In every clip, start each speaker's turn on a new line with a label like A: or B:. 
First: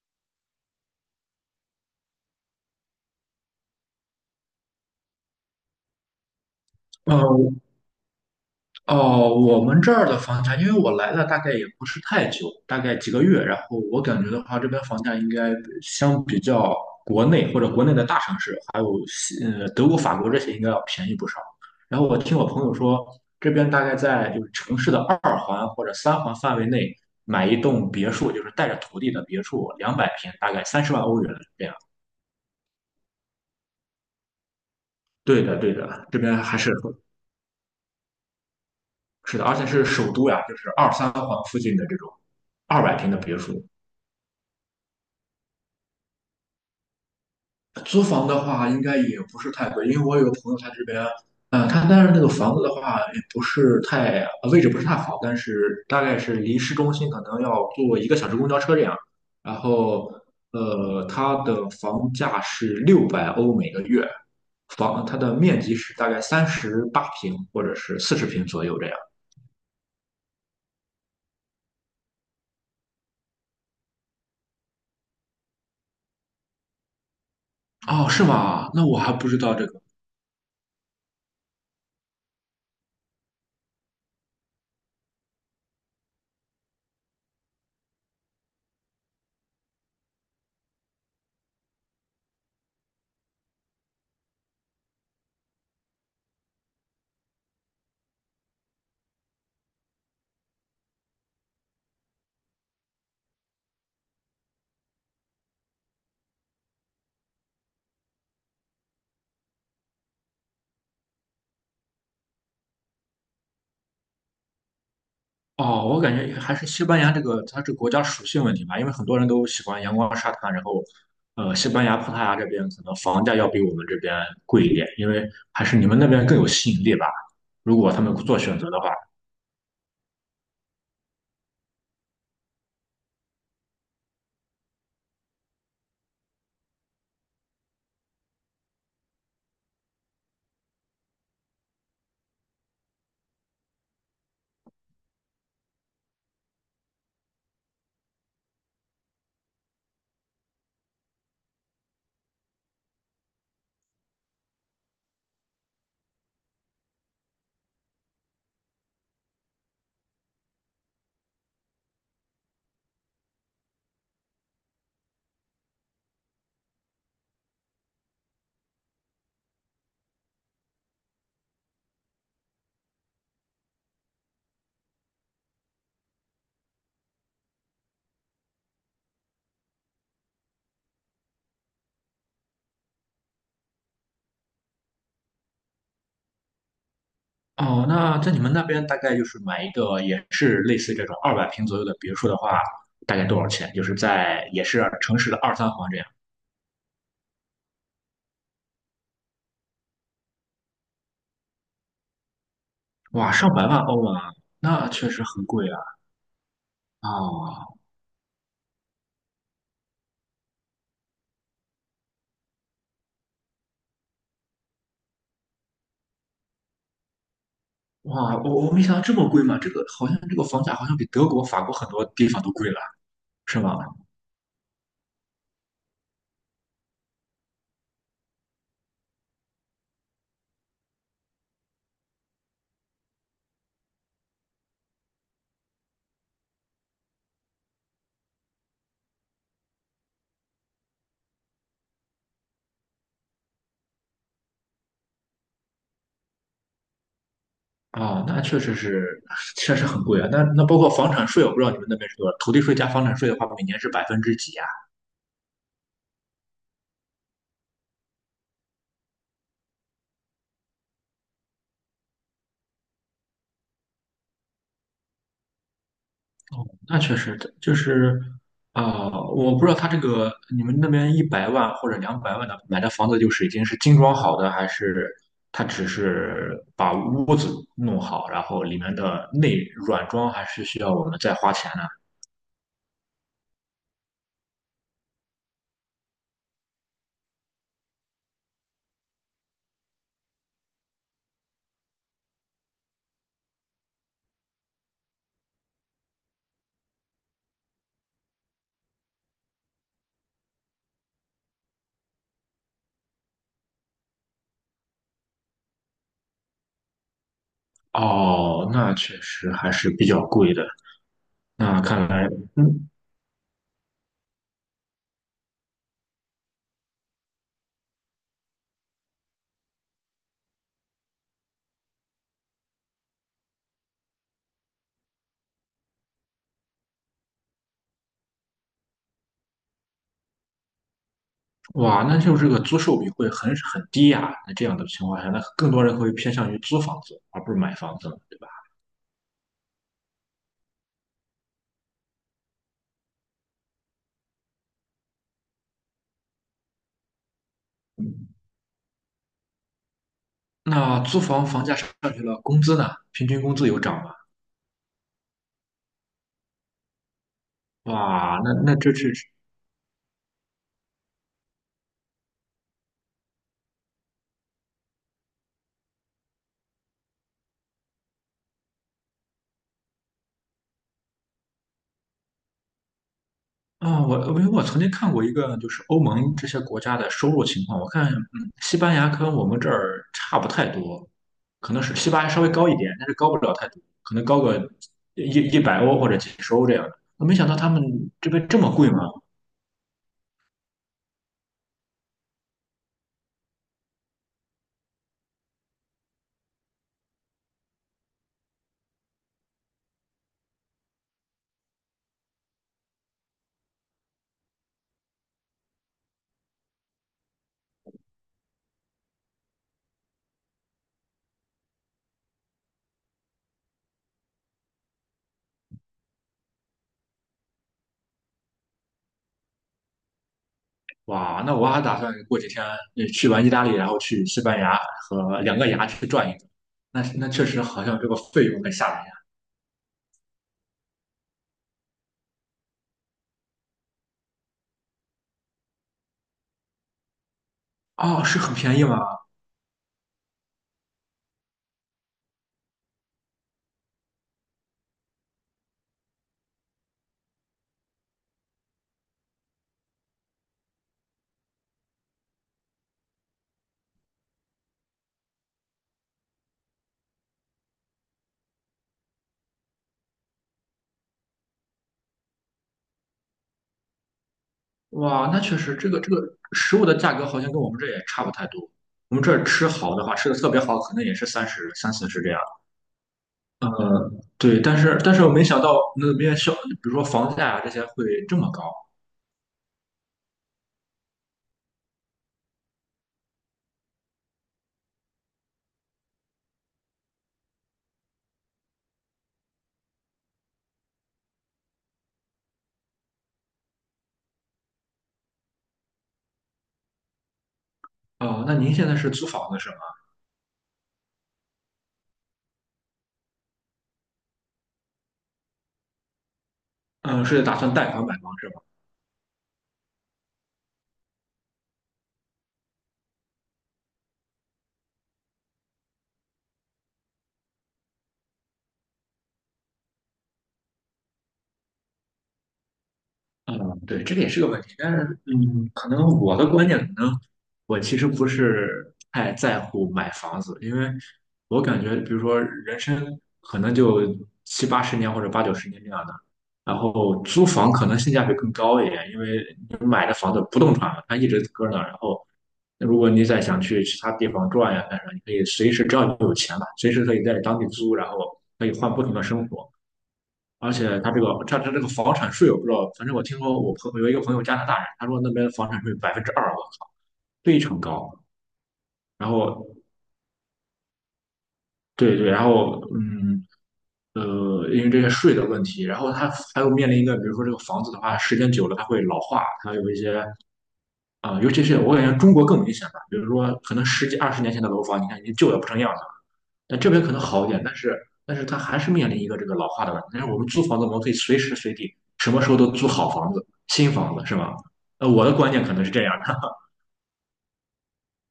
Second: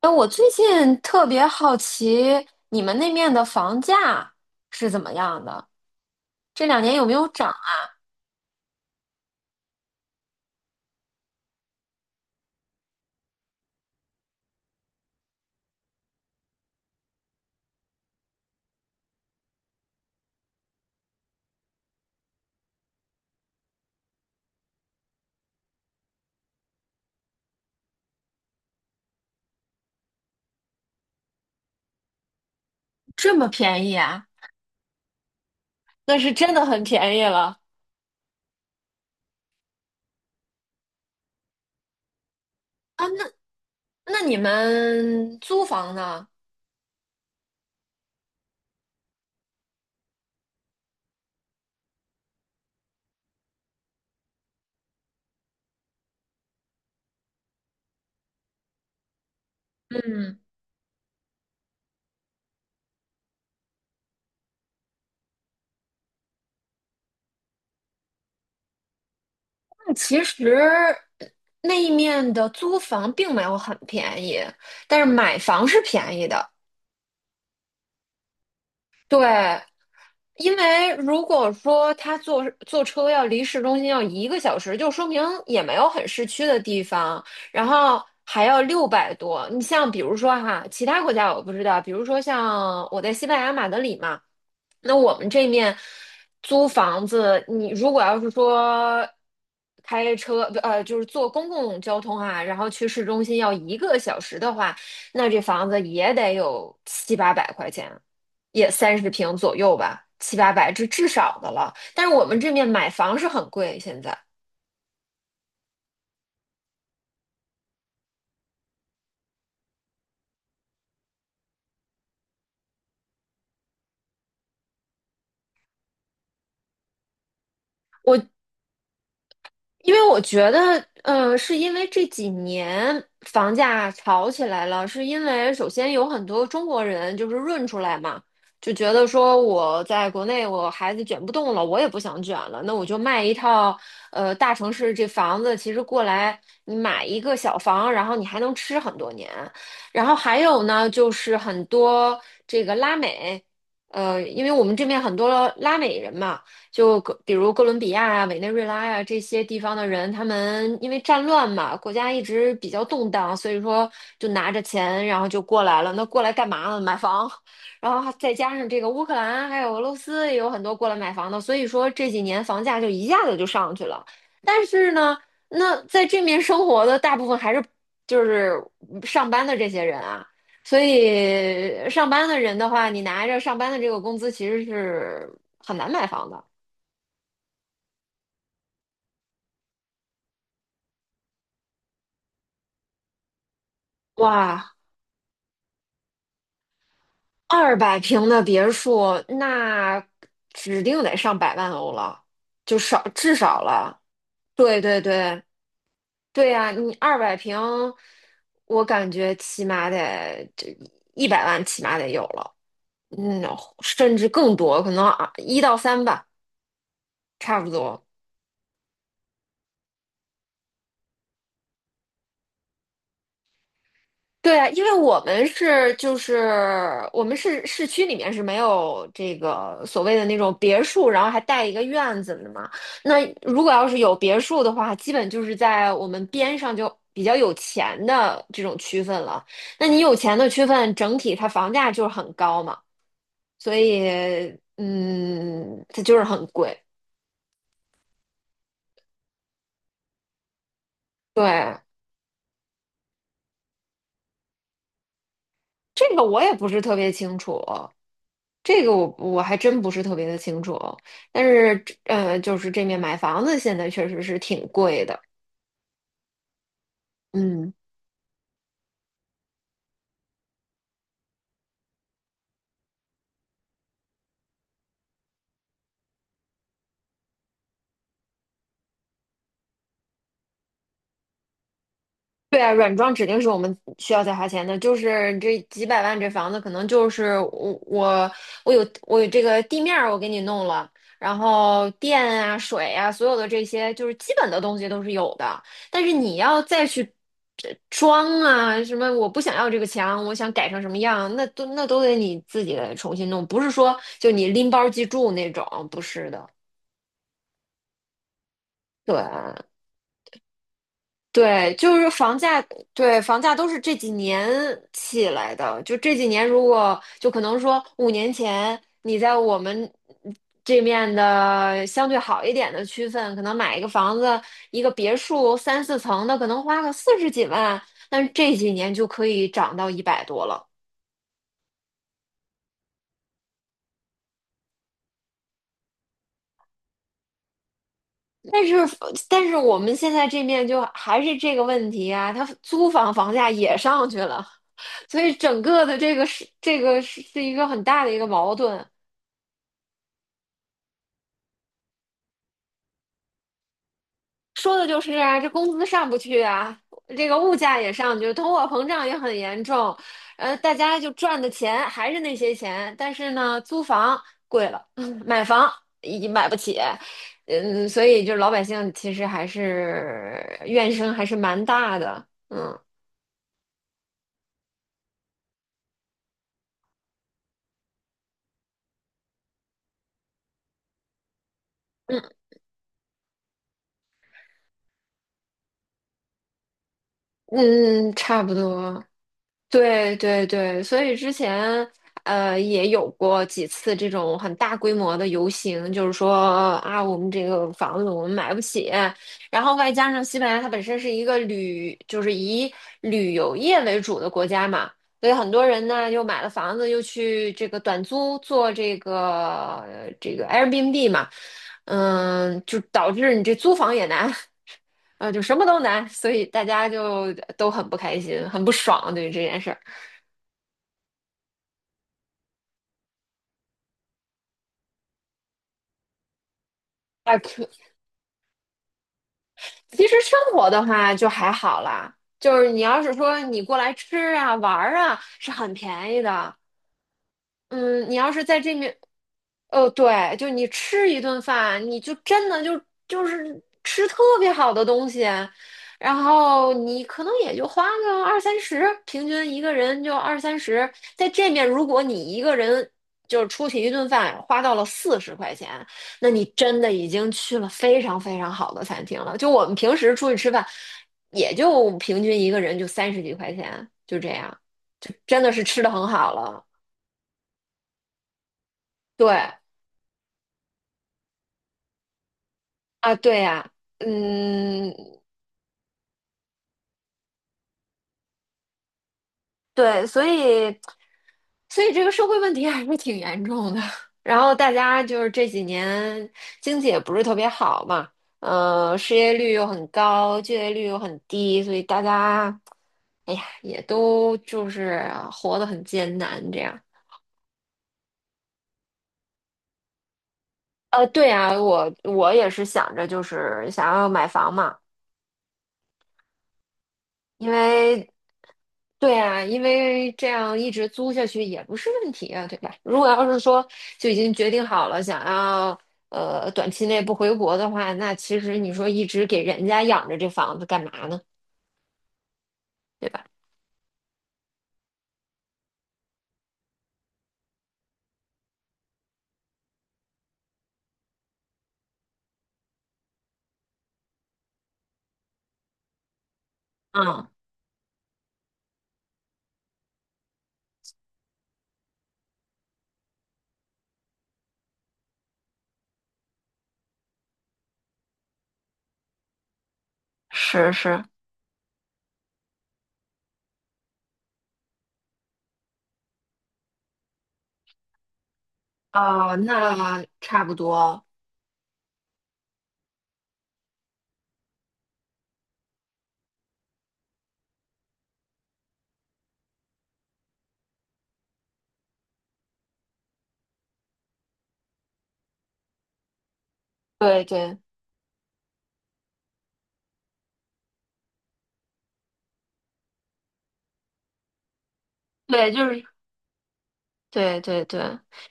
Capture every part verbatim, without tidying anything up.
A: 哎，我最近特别好奇你们那面的房价是怎么样的？这两年有没有涨
B: 呃，
A: 啊？
B: 哦，我们这儿的房价，因为我来了大概也不是太久，大概几个月，然后我感觉的话，这边房价应该相比较国内或者国内的大城市，还有西呃德国、法国这些，应该要便宜不少。然后我听我朋友说，这边大概在就是城市的二环或者三环范围内买一栋别墅，就是带着土地的别墅，两百平，大概三十万欧元这样。
A: 这么便宜啊？
B: 对的，对的，
A: 那
B: 这
A: 是
B: 边
A: 真
B: 还
A: 的
B: 是
A: 很便宜了
B: 是的，而且是首都呀，就是二三环附近的这种二百
A: 啊！
B: 平的
A: 那
B: 别墅。
A: 那你们租房呢？
B: 租房的话，应该也不是太贵，因为我有个朋友他这边，嗯、他但是那个房子的话，也不是太，呃位置不是太好，但是大概是离市中心可能要坐一个小时公交车这样。然后，
A: 嗯，
B: 呃，它的房价是六百欧每个月，房它的面积是大概三十八平或者是四十平左右这样。
A: 那其实呃那一面的租房并没有很便宜，但是买房是便宜的。
B: 哦，是吗？那我还
A: 对，
B: 不知道这个。
A: 因为如果说他坐坐车要离市中心要一个小时，就说明也没有很市区的地方，然后还要六百多。你像比如说哈，其他国家我不知道，比如说像我在西班牙马德里嘛，那我们这面租房子，你如果要是说开车，不呃，就是坐公共交通啊，然后去市中心要一个小时的话，那这房子也得有七八百块钱。也三十平左右吧，七八百，这至少的了。但是我们这面买房是很贵，现在。
B: 哦，我感觉还是西班牙这个它这个国家属性问题吧，因为很多人都喜欢阳光沙滩，然后，呃，西班牙、葡萄牙这边可能房价要比我们这边贵一点，因为还是你们那边更有吸引力吧。如果他们
A: 我。
B: 做选择的话，
A: 因为我觉得，呃，是因为这几年房价炒起来了，是因为首先有很多中国人就是润出来嘛，就觉得说我在国内我孩子卷不动了，我也不想卷了，那我就卖一套，呃，大城市这房子，其实过来你买一个小房，然后你还能吃很多年。然后还有呢，就是很多这个拉美，呃，因为我们这边很多拉美人嘛。就比如哥伦比亚啊、委内瑞拉呀、啊这些地方的人，他们因为战乱嘛，国家一直比较动荡，所以说就拿着钱，然后就过来了。那过来干嘛呢？买房，然后再加上这个乌克兰还有俄罗斯也有很多过来买房的，所以说这几年房价就一下子就上去了。但是呢，那在这面生活的大部分还是就是上班的这些人啊。所以上班的人的话，你拿着上班的这个工资，其实是很难买房的。
B: 哦，那在你们那边大概就是买一个也是类似这种二百平左右的别墅的话，大概多少钱？就是在也
A: 哇，
B: 是城市的二三环这样，
A: 二百平的别墅，那指定得上百万欧了，就少
B: 哇，
A: 至
B: 上
A: 少
B: 百万
A: 了。
B: 欧啊，
A: 对
B: 那
A: 对
B: 确实
A: 对
B: 很贵啊。
A: 对呀，你二百平，
B: 哦，
A: 我感觉起码得这一百万起码得有了，嗯，甚至更多，可能啊一到三吧，差不多。
B: 哇，我我没想到这么贵嘛！这个好像这个房价好像比德国、法国很多地方都贵了，是吗？
A: 对啊，因为我们是就是我们是市区里面是没有这个所谓的那种别墅，然后还带一个院子的嘛。那如果要是有别墅的话，基本就是在我们边上就比较有钱的这种区分了。那你有钱的区分，整体它房价就是很高嘛，所以嗯，它就是很贵。
B: 啊，那确实是，确实很贵啊。那那包括房产税，我不知道
A: 对，
B: 你们那边是多少，土地税加房产税的话，每年是百分之几啊？
A: 这个我也不是特别清楚。这个我我还真不是特别的清楚，但是呃，就是这面买房子现在确实是挺贵的，
B: 哦，那确实的，
A: 嗯。
B: 就是啊、我不知道他这个你们那边一百万或者两百万的买的房子，就是已经是精装好的，还是他只是把屋子弄好，然后里面的内软装还是需要我们再花钱的？
A: 对啊，软装指定是我们需要再花钱的，就是这几百万这房子，可能就是我我我有我有这个地面儿我给你弄了，然后电啊、水啊，所有的这些就是基本的东西都是有的，但是你要再去呃装啊什么，我不想要这个墙，我想改成什么样，那都那都得你自己重新弄，不是说就你拎包即住那种，不是的，
B: 哦，那确
A: 对
B: 实
A: 啊。
B: 还是比较贵的。
A: 对，
B: 那
A: 就
B: 看
A: 是
B: 来，
A: 房价，
B: 嗯，
A: 对，房价都是这几年起来的。就这几年，如果就可能说五年前你在我们这面的相对好一点的区份，可能买一个房子，一个别墅三四层的，可能花个四十几万，但是这几年就可以涨到一百多了。
B: 哇，那就这个租售比会很很低呀。那这样的情况下，那更多人会偏向于租房子，而不是买房子了，对吧？
A: 但是，但是我们现在这面就还是这个问题啊，它租房房价也上去了，所以整个的这个是这个是是一个很大的一个
B: 嗯，
A: 矛盾。
B: 那租房房价上去了，工资呢？平均工资有涨吗？
A: 说的就是啊，这工资上不去啊，这个物价也上去，
B: 哇，
A: 通
B: 那
A: 货
B: 那
A: 膨
B: 这
A: 胀
B: 是
A: 也很严重，呃，大家就赚的钱还是那些钱，但是呢，租房贵了，买房也买不起，嗯，所以就老百姓其实还是怨声还是蛮大的，嗯
B: 啊，我因为我曾经看过一个，就是欧盟这些国家的收入情况，我看，嗯，西班牙跟我们这儿差不太多，可能是西
A: 嗯
B: 班牙稍微高一点，但是高不了太多，可能高个一一百欧或者几十欧这样的。我没想到他们
A: 嗯，
B: 这
A: 差
B: 边
A: 不
B: 这么贵吗？
A: 多，对对对，所以之前呃也有过几次这种很大规模的游行，就是说啊，我们这个房子我们买不起，然后外加上西班牙它本身是一个旅，就是以旅游业为主的国家嘛，所以很多人呢又买了房子，又去这个短租做这个这个 Airbnb 嘛，嗯，就导致你这租房也难，呃，就什么都难，所以大家就都很不开心，很不爽对于这件事儿。
B: 哇，那我还打算过几天呃去完意大利，然后去西班牙和两个牙去转一转。那那
A: 啊，
B: 确实
A: 可
B: 好像这个费用很吓人呀。
A: 其实生活的话就还好啦，就是你要是说你过来吃啊、玩儿啊，是很便宜的。嗯，你
B: 哦，
A: 要
B: 是
A: 是
B: 很
A: 在这
B: 便宜
A: 面，
B: 吗？
A: 哦，对，就你吃一顿饭，你就真的就就是吃特别好的东西，然后你可能也就花个二三十，平均一个人就二三十。在这面，如果你一个人就是出去一顿饭花到了四十块钱，那你真的已经去了非常非常好的餐厅了。就我们平时出去吃饭，也就平均一个人就三十几块钱，就这样，就
B: 哇，那
A: 真的
B: 确
A: 是
B: 实，
A: 吃
B: 这
A: 的
B: 个
A: 很
B: 这个
A: 好了。
B: 食物的价格好像跟我们这也差不太多。我们这儿
A: 对。
B: 吃好的话，吃的特别好，可能也是三十、三四十这样。
A: 啊，对
B: 呃，
A: 呀，
B: 对，但
A: 嗯，
B: 是但是我没想到那边消，比如说房价啊这些会这么高。
A: 对，所以所以这个社会问题还是挺严重的。然后大家就是这几年经济也不是特别好嘛，呃，失业率又很高，就业率又很低，所以大家，哎呀，也都就是活得很艰难这样。
B: 哦，那您现在是租房子是吗？
A: 呃，对呀，我我也是想着就是想要买房嘛，
B: 嗯、是
A: 因
B: 打算贷款
A: 为
B: 买房是吗？
A: 对啊，因为这样一直租下去也不是问题啊，对吧？如果要是说就已经决定好了，想要呃短期内不回国的话，那其实你说一直给人家养着这房子干嘛呢？对吧？
B: 嗯，对，这个也是个问题，但是，嗯，可能我的观念，可能我其实不是太在乎买房子，因为我感觉，比如说人生可能就七八十年或者八九十年这样的，然后
A: 嗯，
B: 租房可能性价比更高一点，因为你买的房子不动产嘛，它一直搁那儿，然后如果你再想去其他地方转呀干啥，你可以随时，只要你有钱嘛，随时可以在当地租，然后可以换不同的生活。
A: 是
B: 而且
A: 是，
B: 他这个他他这个房产税，我不知道，反正我听说我朋有一个朋友加拿大人，他说那边房产税百分之二啊，非常高。然
A: 哦，
B: 后
A: 那差不多，
B: 对对，然后嗯呃，因为这些税的问题，然后他还有面临一个，比如说这个房子的话，时间久了它会老化，它有一些啊、呃尤其是我感觉中国更明显吧，比如说可能十几二十年前的楼房，你看已经旧的不成样了。那这边可能
A: 对
B: 好一
A: 对。
B: 点，但是但是它还是面临一个这个老化的问题。但是我们租房子，我们可以随时随地、什么时候都租好房子、新房子，是吧？呃，我的观
A: 对，
B: 念
A: 就
B: 可能
A: 是。
B: 是这样的。
A: 对对对，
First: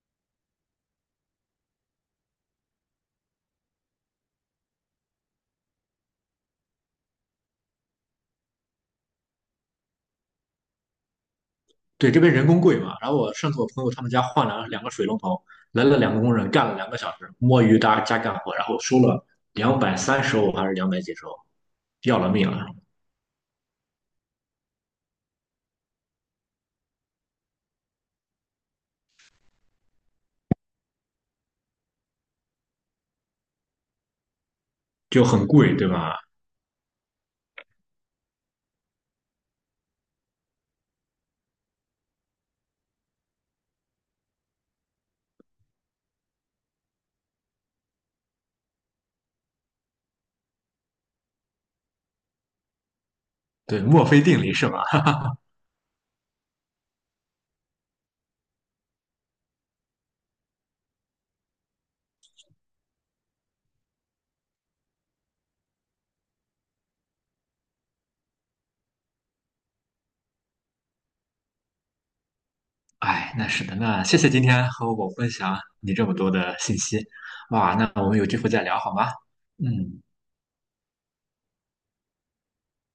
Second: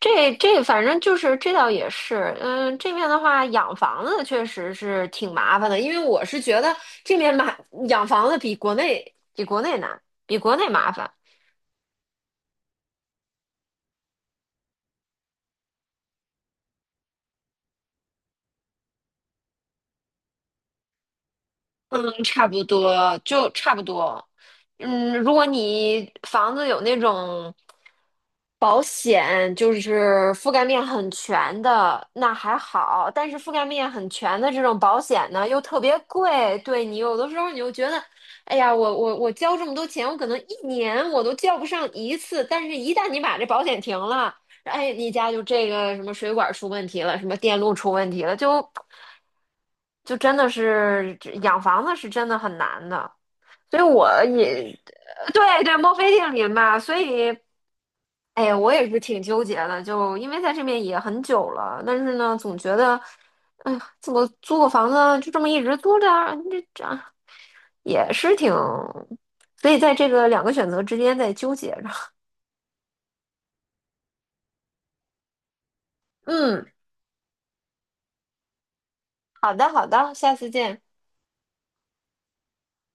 A: 这这反正就是这倒也是，嗯，这面的话养房子确实是挺麻烦的，因为我是觉得这面买养房子比国内比国内难，比国内麻烦。
B: 对，这边人工贵嘛。然后我上次我朋友他们家换了两个水龙头，来了两个工人，干了两个小时，摸鱼搭加干活，然后收了两百三十欧还是两百几十欧，要
A: 嗯，
B: 了
A: 差
B: 命
A: 不
B: 了，
A: 多，就差不多。嗯，如果你房子有那种保险，就是覆盖面很全的，那还好。但是覆盖面很全的这种保
B: 就
A: 险呢，
B: 很
A: 又
B: 贵，
A: 特
B: 对
A: 别
B: 吧？
A: 贵，对你有的时候你就觉得，哎呀，我我我交这么多钱，我可能一年我都交不上一次。但是，一旦你把这保险停了，哎，你家就这个什么水管出问题了，什么电路出问题了，就就真的是这养房子是真的很难的。所
B: 对，
A: 以
B: 墨
A: 我
B: 菲定理
A: 也
B: 是吧？
A: 对对，墨菲定律嘛，所以。哎呀，我也是挺纠结的，就因为在这边也很久了，但是呢，总觉得，哎呀，怎么租个房子就这么一直租着，这这啊也是挺，所以在这个两个选择之间在纠结着。
B: 哎，那是的，那谢谢今天和我分享你这么多的
A: 嗯，
B: 信息，哇，那我们有机会再聊好吗？
A: 好的，好
B: 嗯。
A: 的，下次见。